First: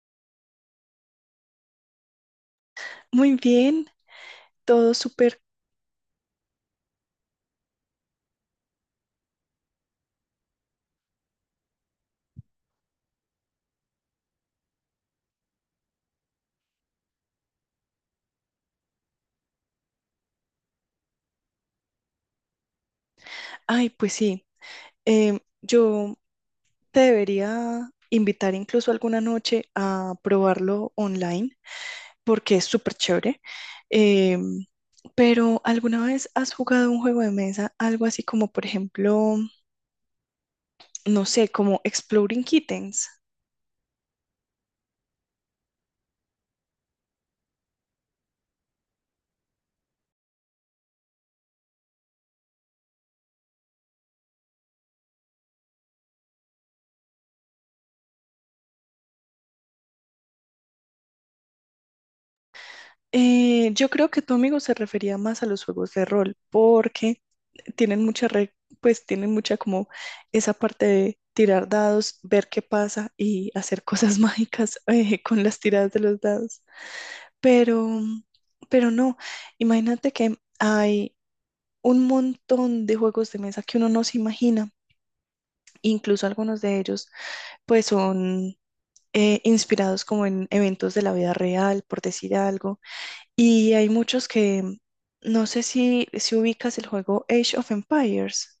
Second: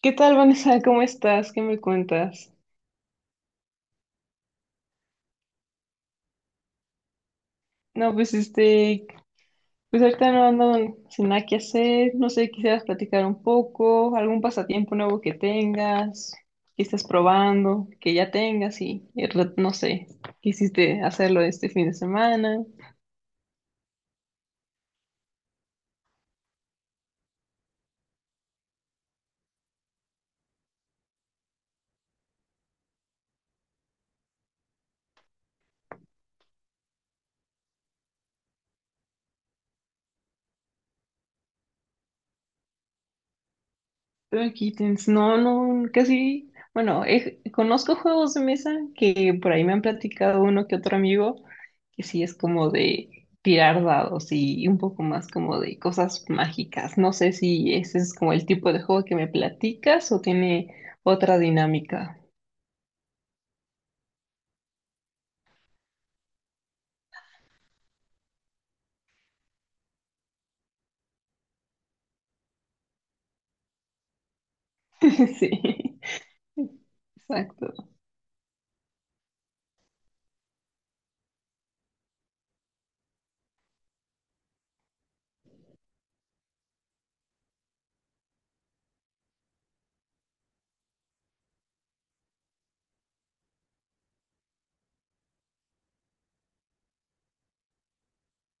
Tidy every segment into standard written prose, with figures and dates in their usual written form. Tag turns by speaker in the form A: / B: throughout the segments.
A: ¿Qué tal, Vanessa? ¿Cómo estás? ¿Qué me cuentas?
B: Muy bien, todo súper.
A: No, pues este, pues ahorita no ando sin nada que hacer, no sé, quisieras platicar un poco, algún pasatiempo nuevo que tengas, que estés probando, que ya tengas y no sé, quisiste hacerlo este fin de semana.
B: Ay, pues sí, yo te debería invitar incluso alguna noche a probarlo online porque es súper chévere. Em, pero ¿alguna vez has jugado un juego de mesa, algo así como, por ejemplo, no sé, como Exploding Kittens?
A: Pero Kittens, no, no, casi, bueno, conozco juegos de mesa que por ahí me han platicado uno que otro amigo, que sí es como de tirar dados y un poco más como de cosas mágicas. No sé si ese es como el tipo de juego que me platicas o tiene otra dinámica.
B: Yo creo que tu amigo se refería más a los juegos de rol porque tienen mucha re- pues tienen mucha como esa parte de tirar dados, ver qué pasa y hacer cosas mágicas, con
A: Sí,
B: las tiradas de los dados. Pero,
A: exacto.
B: mm, pero no, imagínate que hay un montón de juegos de mesa que uno no se imagina, incluso algunos de ellos pues son, inspirados como en eventos de la vida real, por decir algo, y hay muchos que, no sé si ubicas el juego Age of Empires,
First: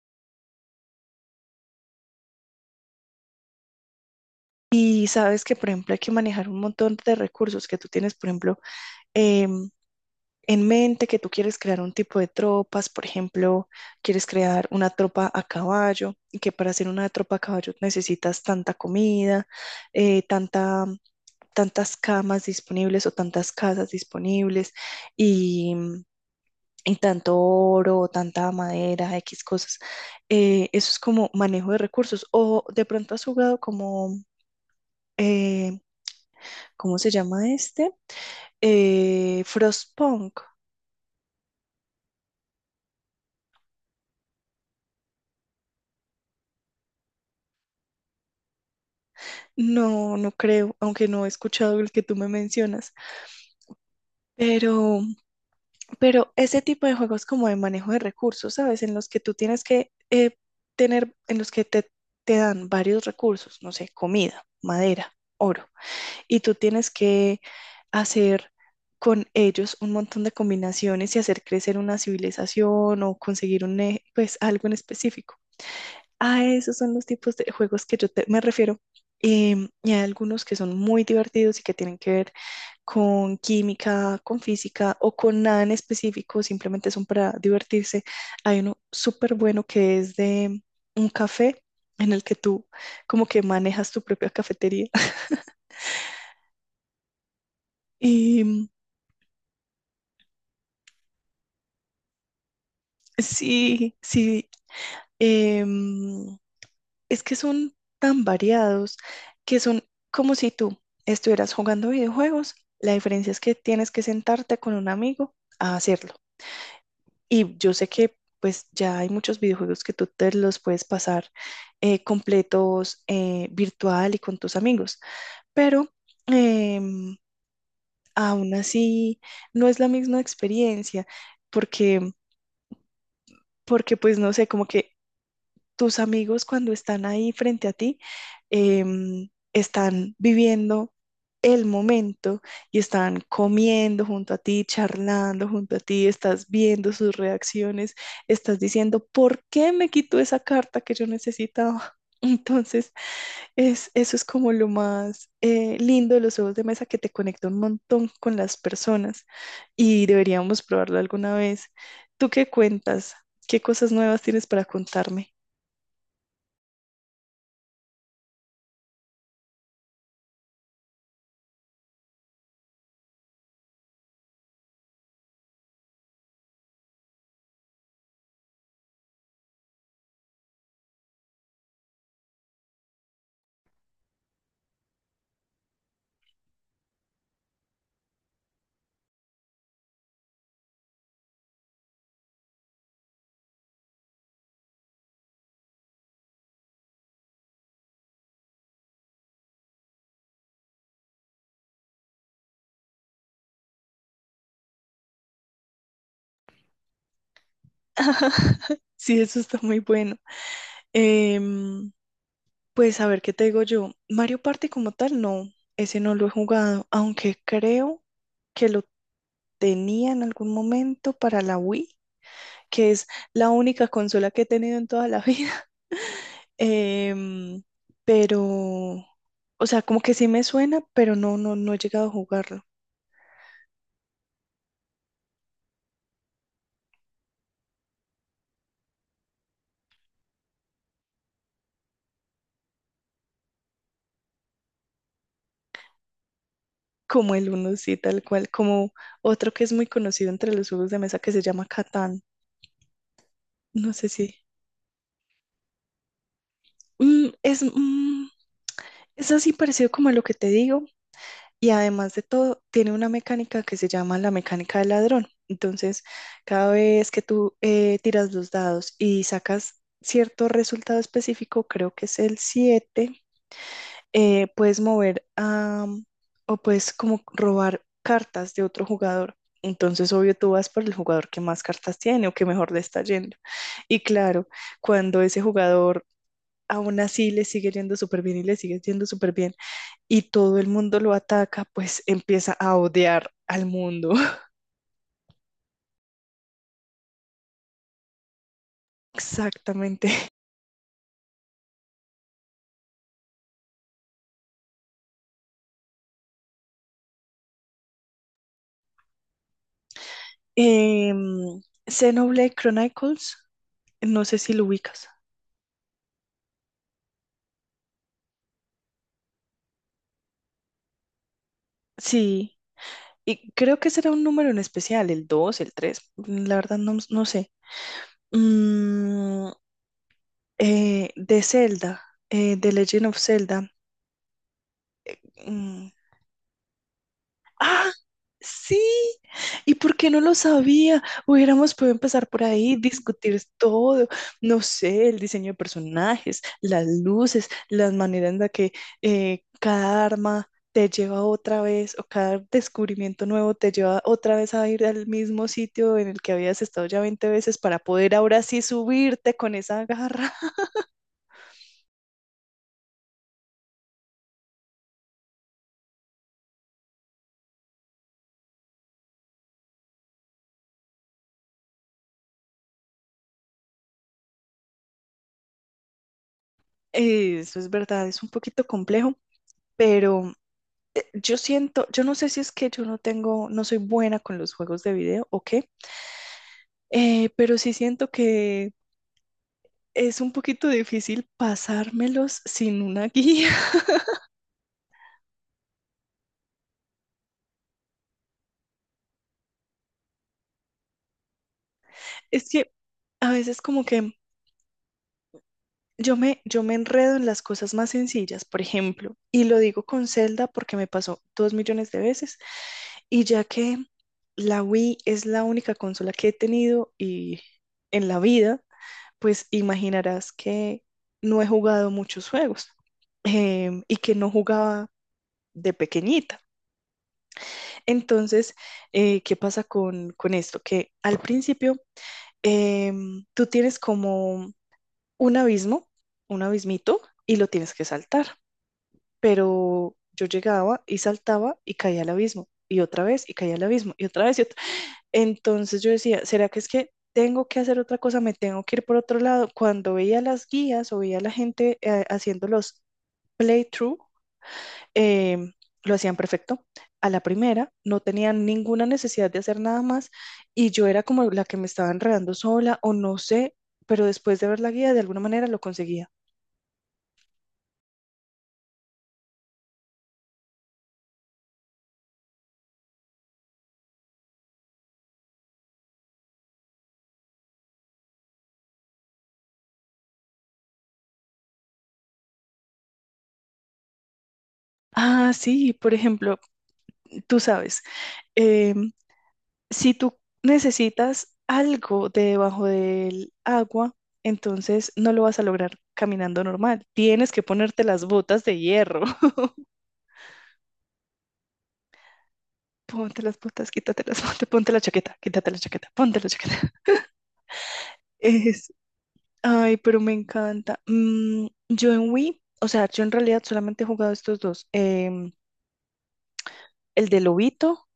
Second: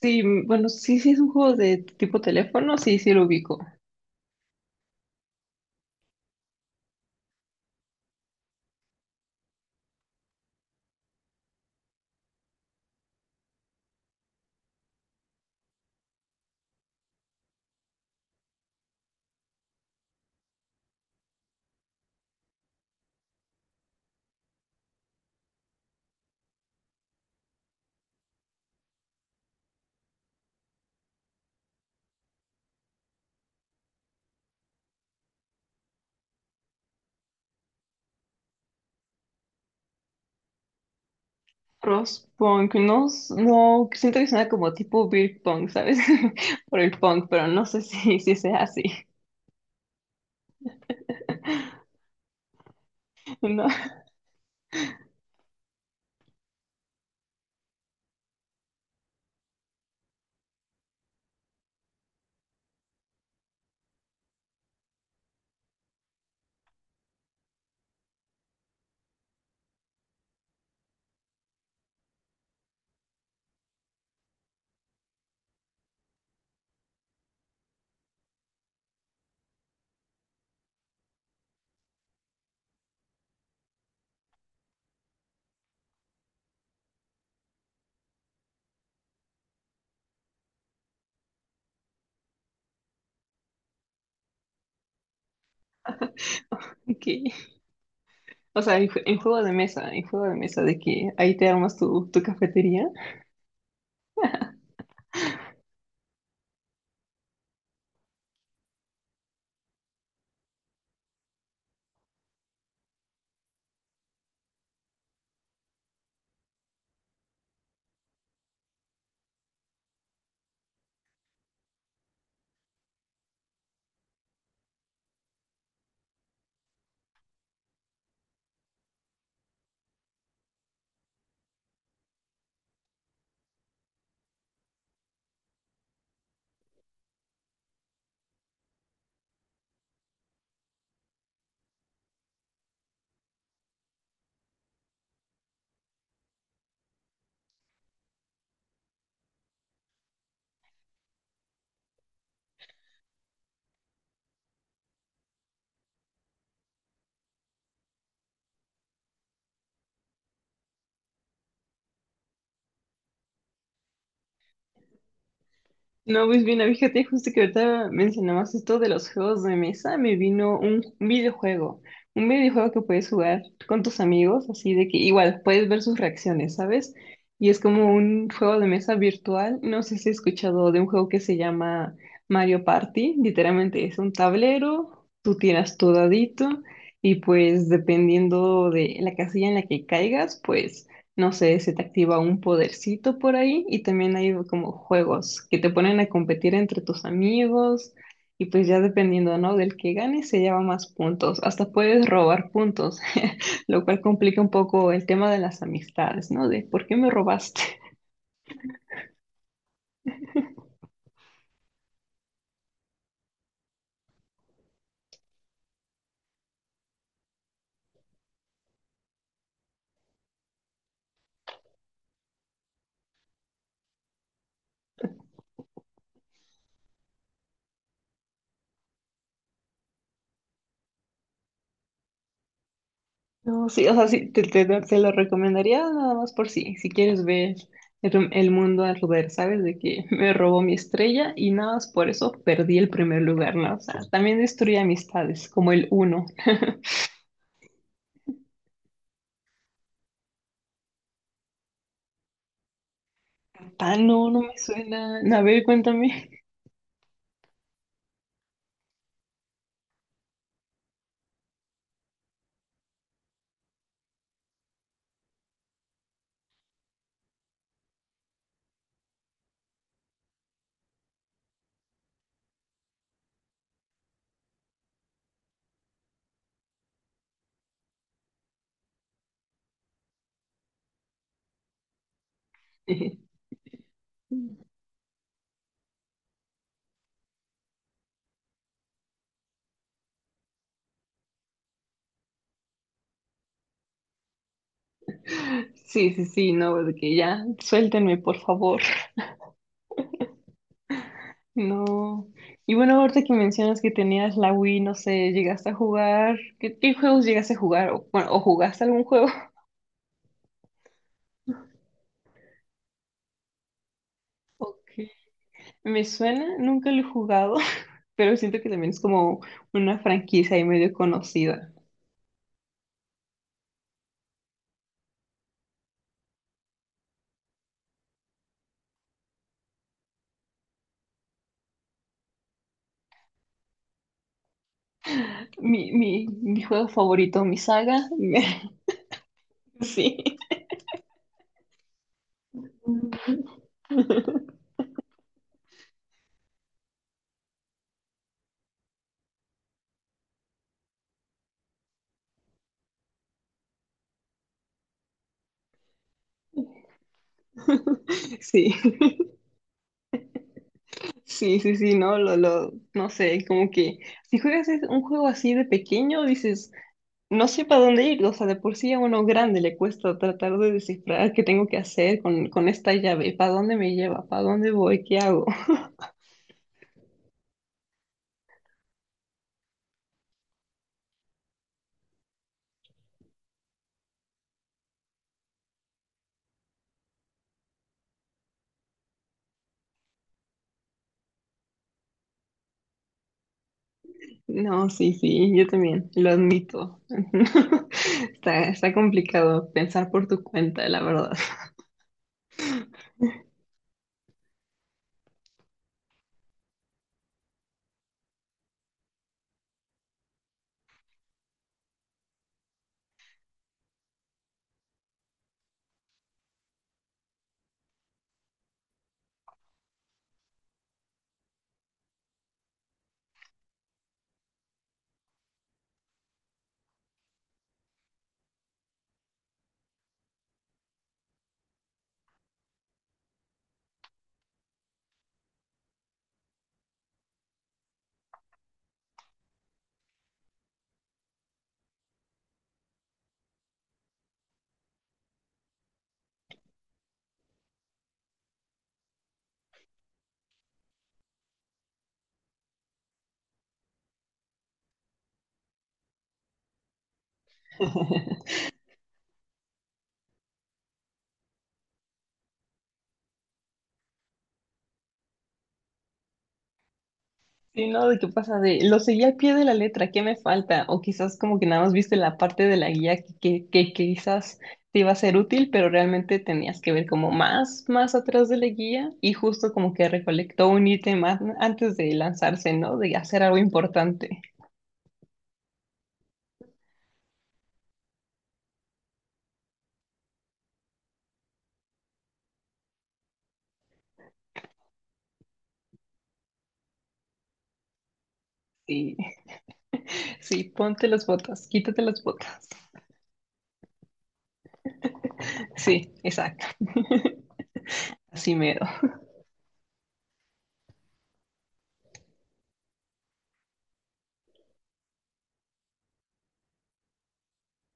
A: Sí, bueno, sí, sí es un juego de tipo teléfono, sí, sí lo ubico.
B: y sabes que, por ejemplo, hay que manejar un montón de recursos que tú tienes. Por ejemplo, em, en mente que tú quieres crear un tipo de tropas. Por ejemplo, quieres crear una tropa a caballo, y que para hacer una tropa a caballo necesitas tanta comida, eh, tanta, tantas camas disponibles o tantas casas disponibles, y y tanto oro, tanta madera, X cosas. Eso es como manejo de recursos. O de pronto has jugado como, eh, ¿cómo se llama este? Frostpunk.
A: Crosspunk, no, no, siento que suena como tipo beer punk, ¿sabes? Por el punk, pero no sé si sea así.
B: No, no creo, aunque no he escuchado el que tú me mencionas,
A: No,
B: pero, pero ese tipo de juegos como de manejo de recursos, ¿sabes? En los que tú tienes que, en los que te dan varios recursos, no sé, comida, madera, oro, y tú tienes que hacer con ellos un montón de combinaciones y hacer crecer una civilización o conseguir un, pues, algo en específico. A esos son los tipos de juegos que yo me refiero. Y hay algunos que son muy divertidos y que tienen que ver con química, con física o con nada en específico, simplemente son para divertirse. Hay uno súper bueno que es de un café en el que tú como que manejas tu propia cafetería.
A: ok. O
B: Y
A: sea, en juego de mesa, en juego de mesa, de que ahí te armas tu cafetería.
B: sí, sí. em, es que son tan variados que son como si tú estuvieras jugando videojuegos. La diferencia es que tienes que sentarte con un amigo a hacerlo. Y yo sé que pues ya hay muchos videojuegos que tú te los puedes pasar, completos, virtual y con tus amigos, pero, em, aún así no es la misma experiencia, porque porque pues no sé, como que tus amigos cuando están ahí frente a ti, están viviendo el momento y están comiendo junto a ti, charlando junto a ti, estás viendo sus reacciones, estás diciendo, ¿por qué me quitó esa carta que yo necesitaba? Entonces, es, eso es como lo más, lindo de los juegos de mesa, que te conecta un montón con las personas, y deberíamos probarlo alguna vez. ¿Tú qué cuentas? ¿Qué cosas nuevas tienes para contarme?
A: No, pues bien, fíjate, justo que ahorita mencionabas esto de los juegos de mesa, me vino un videojuego, un videojuego que puedes jugar con tus amigos, así de que igual puedes ver sus reacciones, ¿sabes? Y es como un juego de mesa virtual, no sé si has escuchado de un juego que se llama Mario Party, literalmente es un tablero, tú tiras tu dadito y pues dependiendo de la casilla en la que caigas, pues no sé, se te activa un podercito por ahí y también hay como juegos que te ponen a competir entre tus amigos y pues ya dependiendo, ¿no? Del que gane se lleva más puntos, hasta puedes robar puntos, lo cual complica un poco el tema de las amistades, ¿no? De por qué me robaste.
B: Sí, eso está muy bueno. Em, pues a ver, ¿qué te digo yo? Mario Party como tal, no, ese no lo he jugado, aunque creo que lo tenía en algún momento para la Wii, que es la única consola que he tenido en toda la vida. Em, pero, o sea, como que sí me suena, pero no, no, no he llegado a jugarlo.
A: No, sí, o sea, sí, te lo recomendaría nada más por si, si quieres ver el mundo al revés, ¿sabes? De que me robó mi estrella y nada más por eso perdí el primer lugar, ¿no? O sea, también destruye amistades, como el uno.
B: Como el uno, sí, tal cual, como otro que es muy conocido entre los juegos de mesa, que se llama Catán. No
A: Ah,
B: sé si.
A: no, no me suena. A ver, cuéntame.
B: Mm, es, mm, es así parecido como lo que te digo, y además de todo tiene una mecánica que se llama la mecánica del ladrón. Entonces, cada vez que tú, tiras los dados y sacas cierto resultado específico, creo que es el siete, eh, puedes mover a, o puedes como robar cartas de otro jugador. Entonces, obvio, tú vas por el jugador que más cartas tiene o que mejor le está yendo. Y claro, cuando ese jugador aún así le sigue yendo súper bien y le sigue yendo súper bien y todo el mundo lo ataca, pues empieza a odiar al mundo.
A: Sí, sí, sí, no, de que ya, suéltenme, por favor.
B: Exactamente.
A: No. Y bueno, ahorita que mencionas que tenías la Wii, no sé, llegaste a jugar. ¿Qué juegos llegaste a jugar? O, bueno, ¿o jugaste algún juego?
B: Eh, Xenoblade Chronicles, no sé si lo
A: Ok.
B: ubicas.
A: Me suena, nunca lo he jugado, pero siento que también es como una franquicia y medio conocida.
B: Sí, y creo que será un número en especial, el dos, el tres, la verdad no, no sé. Mm, de Zelda, de Legend of Zelda. mm,
A: Mi juego favorito, mi
B: Ah,
A: saga.
B: sí. ¿Y por qué no
A: Sí.
B: lo sabía? Hubiéramos podido empezar por ahí, discutir todo, no sé, el diseño de personajes, las luces, las maneras en las que, cada arma te lleva otra vez o cada descubrimiento nuevo te lleva otra vez a ir al mismo sitio en el que habías estado ya 20 veces para poder ahora sí
A: Sí.
B: subirte con esa garra.
A: Sí, sí, sí, no, no sé, como que si juegas un juego así de pequeño, dices, no sé para dónde ir, o sea, de por sí a uno grande le cuesta tratar de descifrar qué tengo que hacer con esta llave, para dónde me lleva, para dónde voy, qué hago.
B: Eso es verdad, es un poquito complejo, pero yo siento, yo no sé si es que yo no tengo, no soy buena con los juegos de video o qué, pero sí siento que es un poquito difícil pasármelos sin una guía.
A: No, sí, sí, yo también, lo admito. Está, está complicado pensar por tu cuenta, la verdad.
B: Es que a veces como que yo me enredo en las cosas más sencillas, por ejemplo, y lo digo con Zelda porque me pasó dos millones de veces. Y ya que la Wii es la única consola que he tenido y en la vida, pues imaginarás que no he jugado muchos juegos, y que no jugaba de pequeñita. Entonces, ¿qué pasa con esto? Que al principio, tú tienes como un abismo, un abismito, y lo tienes que saltar. Pero yo llegaba y saltaba y caía al abismo, y otra vez, y caía al abismo, y otra vez, y otra. Entonces yo decía, ¿será que es que tengo que hacer otra cosa? ¿Me tengo que ir por otro lado? Cuando veía las guías o veía a la gente, haciendo los playthrough, em, lo hacían perfecto. A la primera no tenían ninguna necesidad de hacer nada más, y yo era como la que me estaba enredando sola o no sé, pero después de ver la guía de alguna manera lo conseguía.
A: Sí, no, de qué pasa, de lo seguí al pie de la letra, ¿qué me falta? O quizás como que nada más viste la parte de la guía que quizás te iba a ser útil, pero realmente tenías que ver como más atrás de la guía y justo como que recolectó un ítem antes de lanzarse, ¿no? De hacer algo importante.
B: Ah, sí, por ejemplo, tú sabes, eh, si tú necesitas algo de debajo del agua, entonces no lo vas a lograr caminando normal. Tienes que ponerte las botas de hierro.
A: Sí, sí, ponte las botas, quítate las botas.
B: Ponte las botas, quítate las botas, ponte la chaqueta, quítate la chaqueta,
A: Sí,
B: ponte la chaqueta.
A: exacto. Así
B: Es,
A: mero.
B: Ay, pero me encanta. Yo en Wii, o sea, yo en realidad solamente he jugado estos dos. El de Lobito,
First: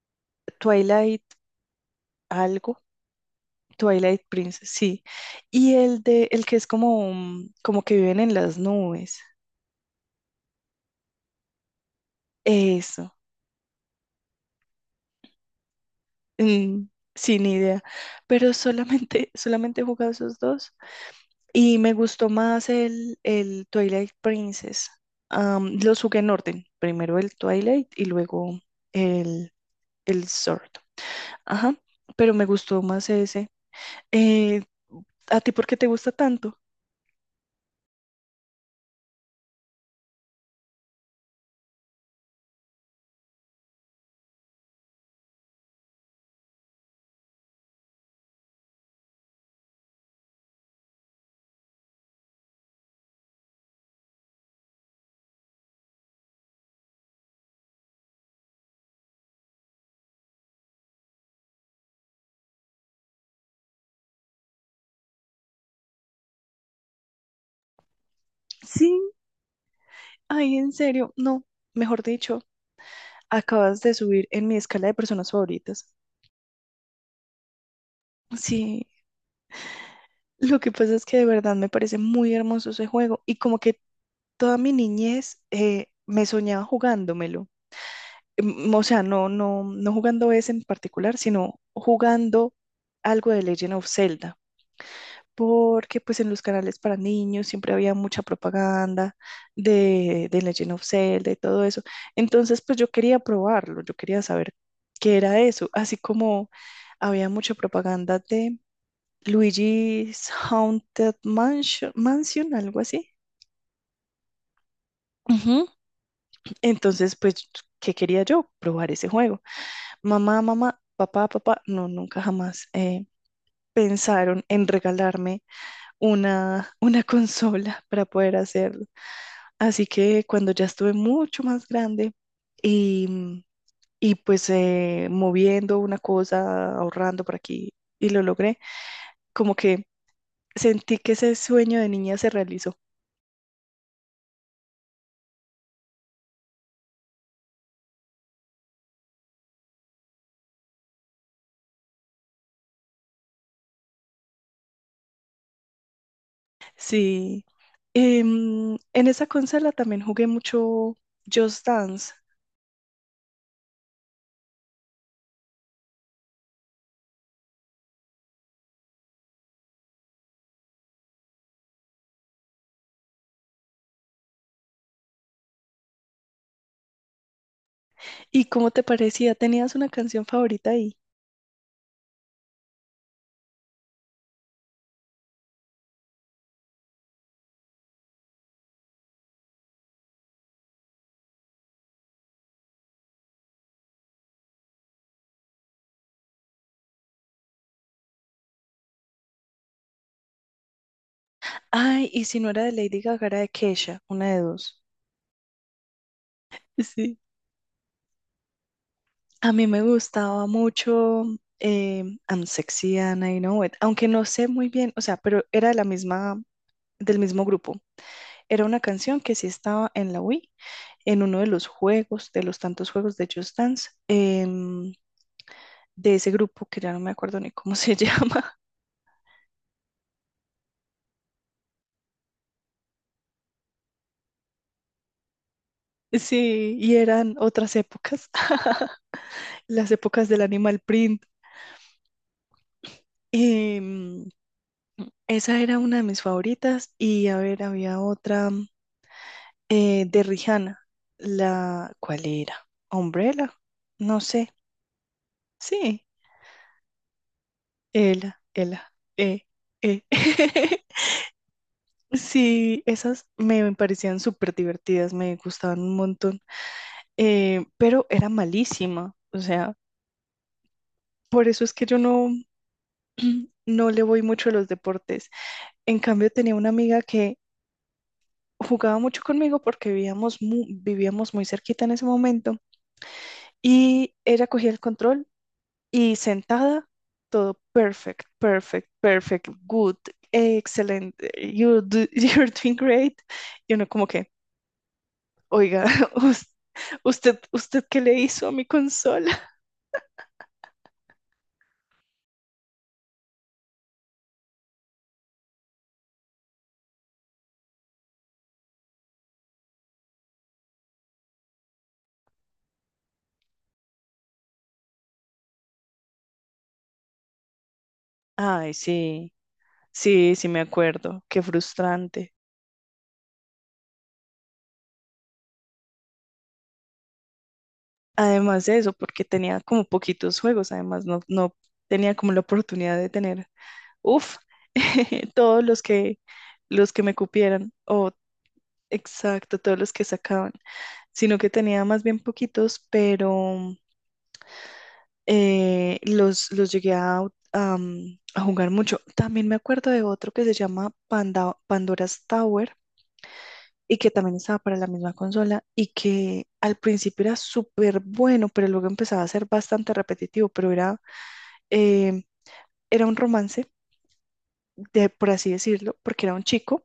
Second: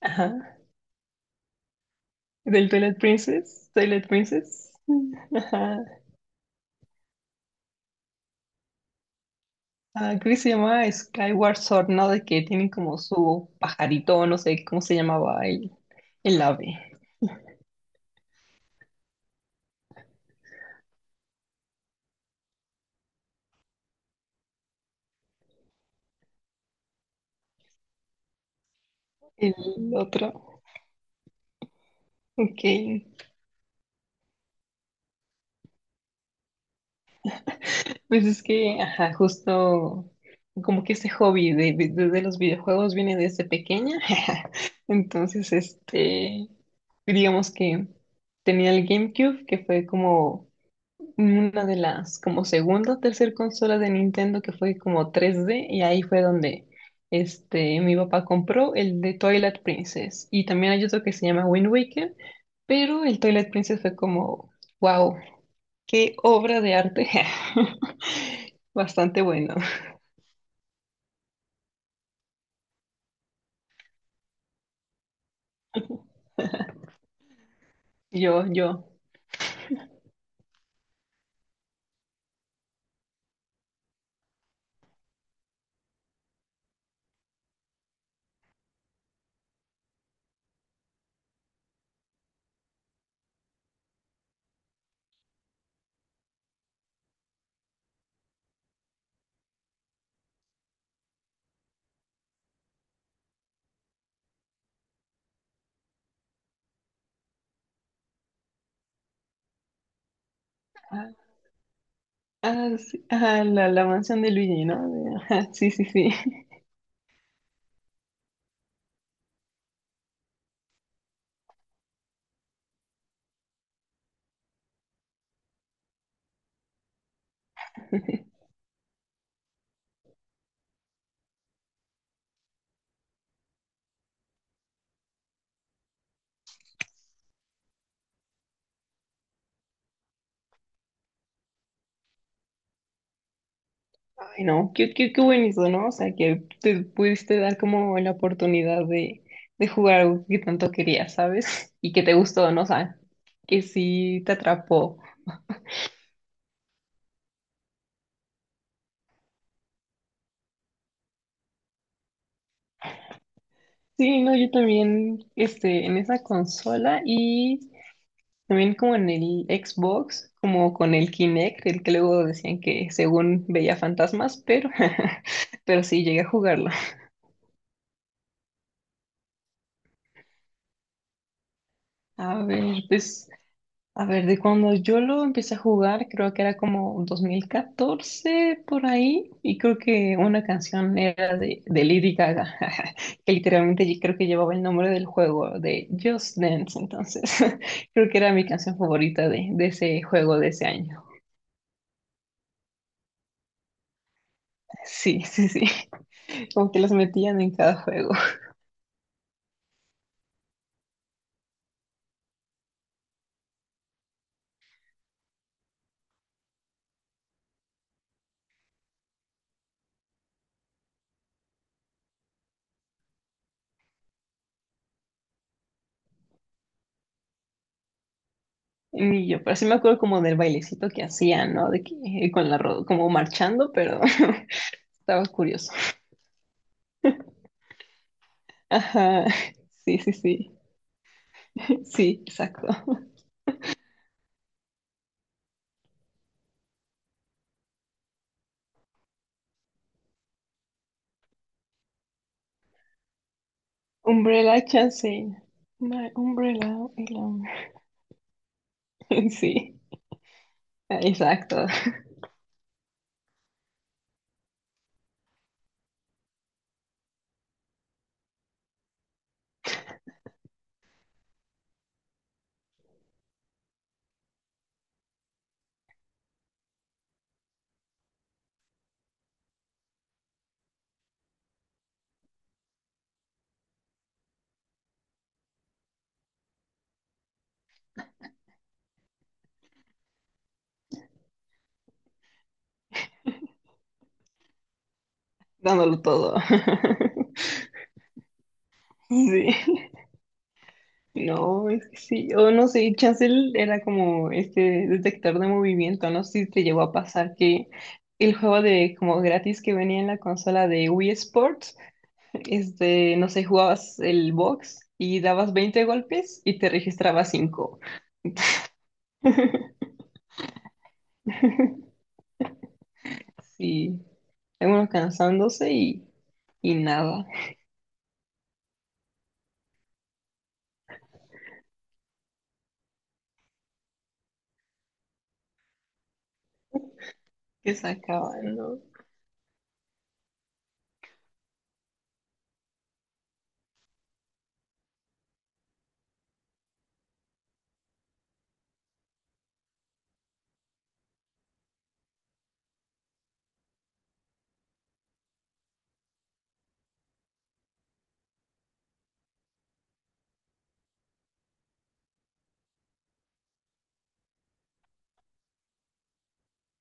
A: Ajá.
B: Twilight
A: Del
B: algo,
A: Twilight Princess, Twilight
B: Twilight Princess,
A: Princess.
B: sí. Y
A: Ajá.
B: el de, el que es como, como que viven en las nubes.
A: Ah, creo que se llama Skyward Sword, ¿no? De que tienen como
B: Eso.
A: su pajarito, no sé cómo se llamaba el ave,
B: Mm, Sin idea, pero solamente, solamente he jugado esos dos, y me gustó más el Twilight Princess. Los jugué en orden, primero el Twilight y luego el,
A: el
B: el
A: otro.
B: Sword. Ajá, pero me
A: Ok,
B: gustó más ese. Eh, ¿A ti por qué te gusta tanto?
A: pues es que, ajá, justo como que este hobby de los videojuegos viene desde pequeña. Entonces, este, digamos que tenía el GameCube, que fue como una de las como segunda o tercer consola de Nintendo que fue como 3D y ahí fue donde este mi papá compró el de Twilight Princess y también hay otro que se llama Wind Waker, pero el Twilight Princess fue como wow, qué obra de arte.
B: Sí,
A: Bastante bueno.
B: ay, en serio, no, mejor dicho, acabas de subir en mi escala de personas favoritas.
A: Yo
B: Sí,
A: yo
B: lo que pasa es que de verdad me parece muy hermoso ese juego, y como que toda mi niñez, me soñaba jugándomelo. O sea, no, no, no jugando ese en particular, sino jugando algo de Legend of Zelda. Porque pues en los canales para niños siempre había mucha propaganda de Legend of Zelda y todo eso. Entonces pues yo quería probarlo, yo quería saber qué era eso. Así como había mucha propaganda de Luigi's
A: ah,
B: Haunted Mansion, Mansion,
A: ah,
B: algo
A: sí,
B: así.
A: ah, la mansión de Luigi, ¿no? De- ajá,
B: Ujú.
A: sí, sí, sí.
B: Entonces, pues, ¿qué quería yo? Probar ese juego. Mamá, mamá, papá, papá, no, nunca jamás, pensaron en regalarme una, una consola para poder hacerlo. Así que cuando ya estuve mucho más grande y, mm, y pues, moviendo una cosa, ahorrando por aquí, y lo logré, como que sentí que ese sueño de niña se realizó.
A: Ay, no qué, qué, qué buenísimo, ¿no? O sea, que te pudiste dar como la oportunidad de jugar algo que tanto querías, ¿sabes? Y que te gustó, ¿no? O sea, que sí te atrapó.
B: Sí. En esa consola también jugué mucho Just Dance.
A: Sí, no, yo también, este, en esa consola y también como en el Xbox, como con el Kinect, el que luego decían que según veía fantasmas, pero, pero sí llegué a jugarlo.
B: ¿Y cómo te parecía? ¿Tenías una canción favorita ahí?
A: A ver, pues. A ver, de cuando yo lo empecé a jugar, creo que era como 2014 por ahí, y creo que una canción era de Lady Gaga, que literalmente yo creo que llevaba el nombre del juego de Just Dance, entonces creo que era mi canción favorita de ese juego de ese año.
B: Ay, y si no era de Lady Gaga, era de Kesha, una de dos.
A: Sí, sí, sí, como que las
B: Sí.
A: metían en cada juego.
B: A mí me gustaba mucho, I'm Sexy and I Know It, aunque no sé muy bien, o sea, pero era de la misma, del mismo grupo. Era una canción que sí estaba en la Wii, en uno de los juegos, de los tantos juegos de Just Dance, de ese grupo que ya no me acuerdo ni cómo se llama.
A: Y yo, pero sí me acuerdo como del bailecito que hacían, ¿no? De que con la como marchando, pero estaba curioso.
B: Sí, y eran otras épocas.
A: Ajá,
B: Las
A: sí, sí,
B: épocas del
A: sí.
B: Animal Print.
A: Sí, exacto.
B: Em, Esa era una de mis favoritas, y a ver, había otra, de Rihanna, la, ¿cuál era? Umbrella, no sé,
A: Umbrella Chancey.
B: sí,
A: My umbrella alone.
B: Ela, Ela,
A: Sí,
B: eh.
A: exacto.
B: Sí, esas me parecían súper divertidas, me gustaban un montón, pero era malísima, o sea, por eso es que yo no, no le voy mucho a los deportes. En cambio, tenía una amiga que jugaba mucho conmigo porque vivíamos, vivíamos muy cerquita en ese momento, y ella cogía el control y sentada, todo perfect, perfect, perfect, good, excelente, you're doing great. Y uno como que, oiga,
A: Dándolo todo.
B: us- usted, usted, ¿qué le hizo a mi consola?
A: Sí. No, es que sí. O no sé, Chancel era como este detector de movimiento. No sé si te llegó a pasar que el juego de como gratis que venía en la consola de Wii Sports, este, no sé, jugabas el box y dabas 20 golpes y te registraba cinco.
B: Ay, sí, sí, sí me acuerdo, qué frustrante.
A: Sí, algunos cansándose y nada,
B: Además de eso, porque tenía como poquitos juegos, además no, no tenía como la oportunidad de tener. Uf, todos los que me cupieran,
A: que se
B: o
A: acaban, ¿no?
B: exacto, todos los que sacaban, sino que tenía más bien poquitos, pero, los llegué a jugar mucho. También me acuerdo de otro que se llama Panda, Pandora's Tower, y que también estaba para la misma consola, y que al principio era súper bueno, pero luego empezaba a ser bastante repetitivo, pero era, eh, era un romance, de, por así decirlo, porque era un chico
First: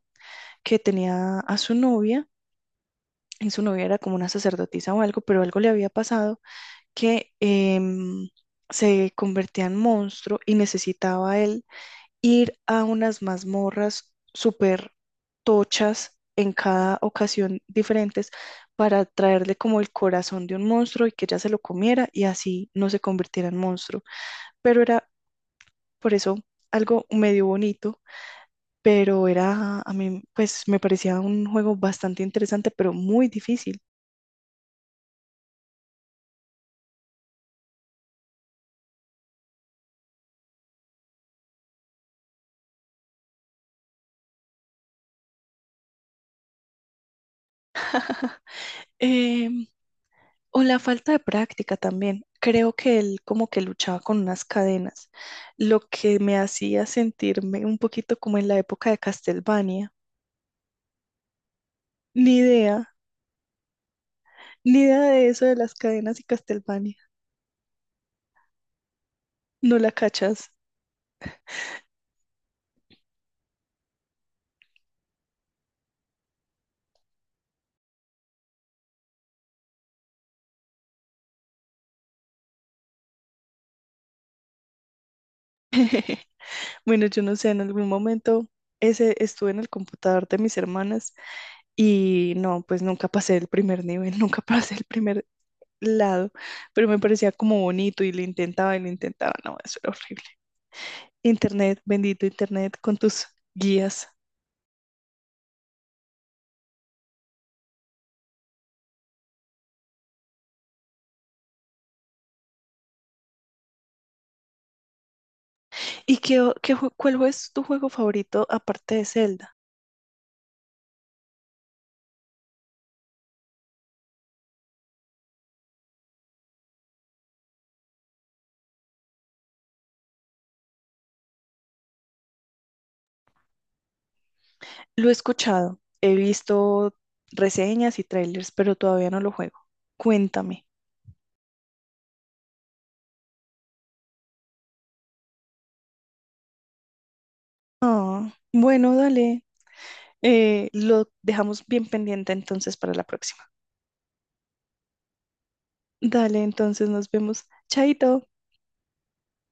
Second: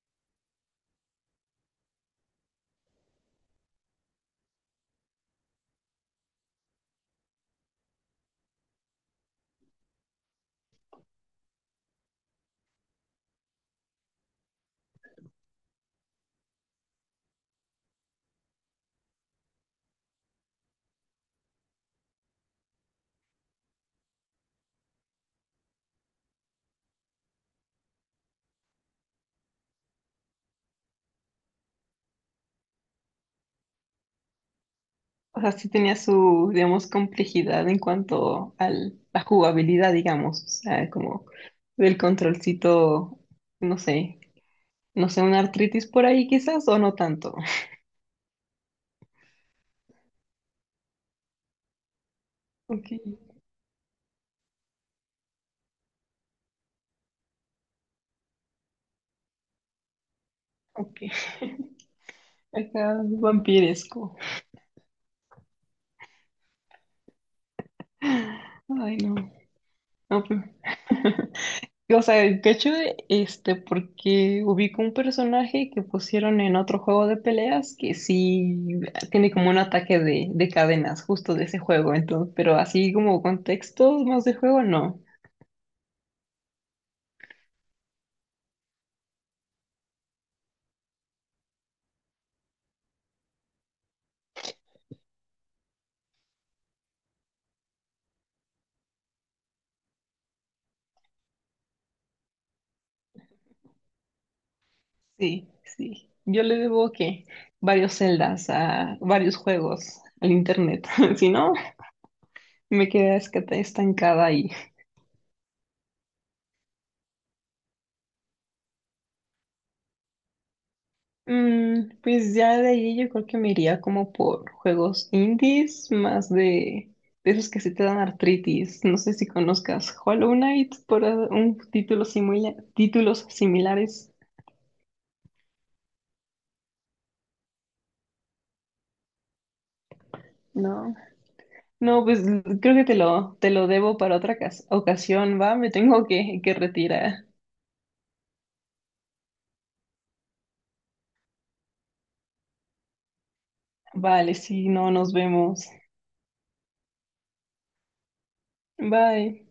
B: que tenía a su novia, y su novia era como una sacerdotisa o algo, pero algo le había pasado que, se convertía en monstruo y necesitaba él ir a unas mazmorras súper tochas en cada ocasión diferentes para traerle como el corazón de un monstruo y que ella se lo comiera y así no se convirtiera en monstruo. Pero era por eso algo medio bonito, pero era, a mí, pues me parecía un juego bastante interesante, pero muy difícil.
A: O sea, sí tenía su, digamos, complejidad en cuanto a la jugabilidad, digamos, o sea, como del controlcito, no sé, no sé, una artritis por ahí quizás o no tanto.
B: Em, o la falta de práctica también. Creo
A: Ok,
B: que él como que luchaba con unas cadenas, lo que me hacía sentirme un poquito como en la época de Castlevania.
A: ok.
B: Ni idea,
A: Acá vampiresco.
B: ni idea de eso de las cadenas y Castlevania.
A: Ay, no.
B: No la
A: No, pues.
B: cachas.
A: O sea, de hecho este, porque ubico un personaje que pusieron en otro juego de peleas que sí tiene como un ataque de cadenas justo de ese juego, entonces, pero así como contexto más de juego, no.
B: Bueno, yo no sé, en algún momento ese estuve en el computador de mis hermanas, y no, pues nunca pasé el primer nivel, nunca pasé el primer, lado, pero me parecía como bonito y lo intentaba y lo intentaba. No, eso era horrible. Internet, bendito Internet, con tus guías.
A: Sí, sí. Yo le debo que varios celdas a varios juegos al internet. Si no, me quedé estancada ahí.
B: ¿Y qué, o- qué, jue- cuál es tu juego favorito aparte de Zelda?
A: Mm, pues ya de ahí yo creo que me iría como por juegos indies, más de esos que sí te dan artritis. No sé si conozcas Hollow Knight por ah, un título títulos similares.
B: Lo he escuchado, he visto reseñas y trailers, pero todavía no lo juego. Cuéntame.
A: No. No, pues creo que te lo debo para otra ocasión, va, me tengo que retirar.
B: Ah, bueno, dale. Lo dejamos bien pendiente entonces para la próxima.
A: Vale, sí, no, nos vemos.
B: Dale, entonces nos vemos. Chaito.
A: Bye.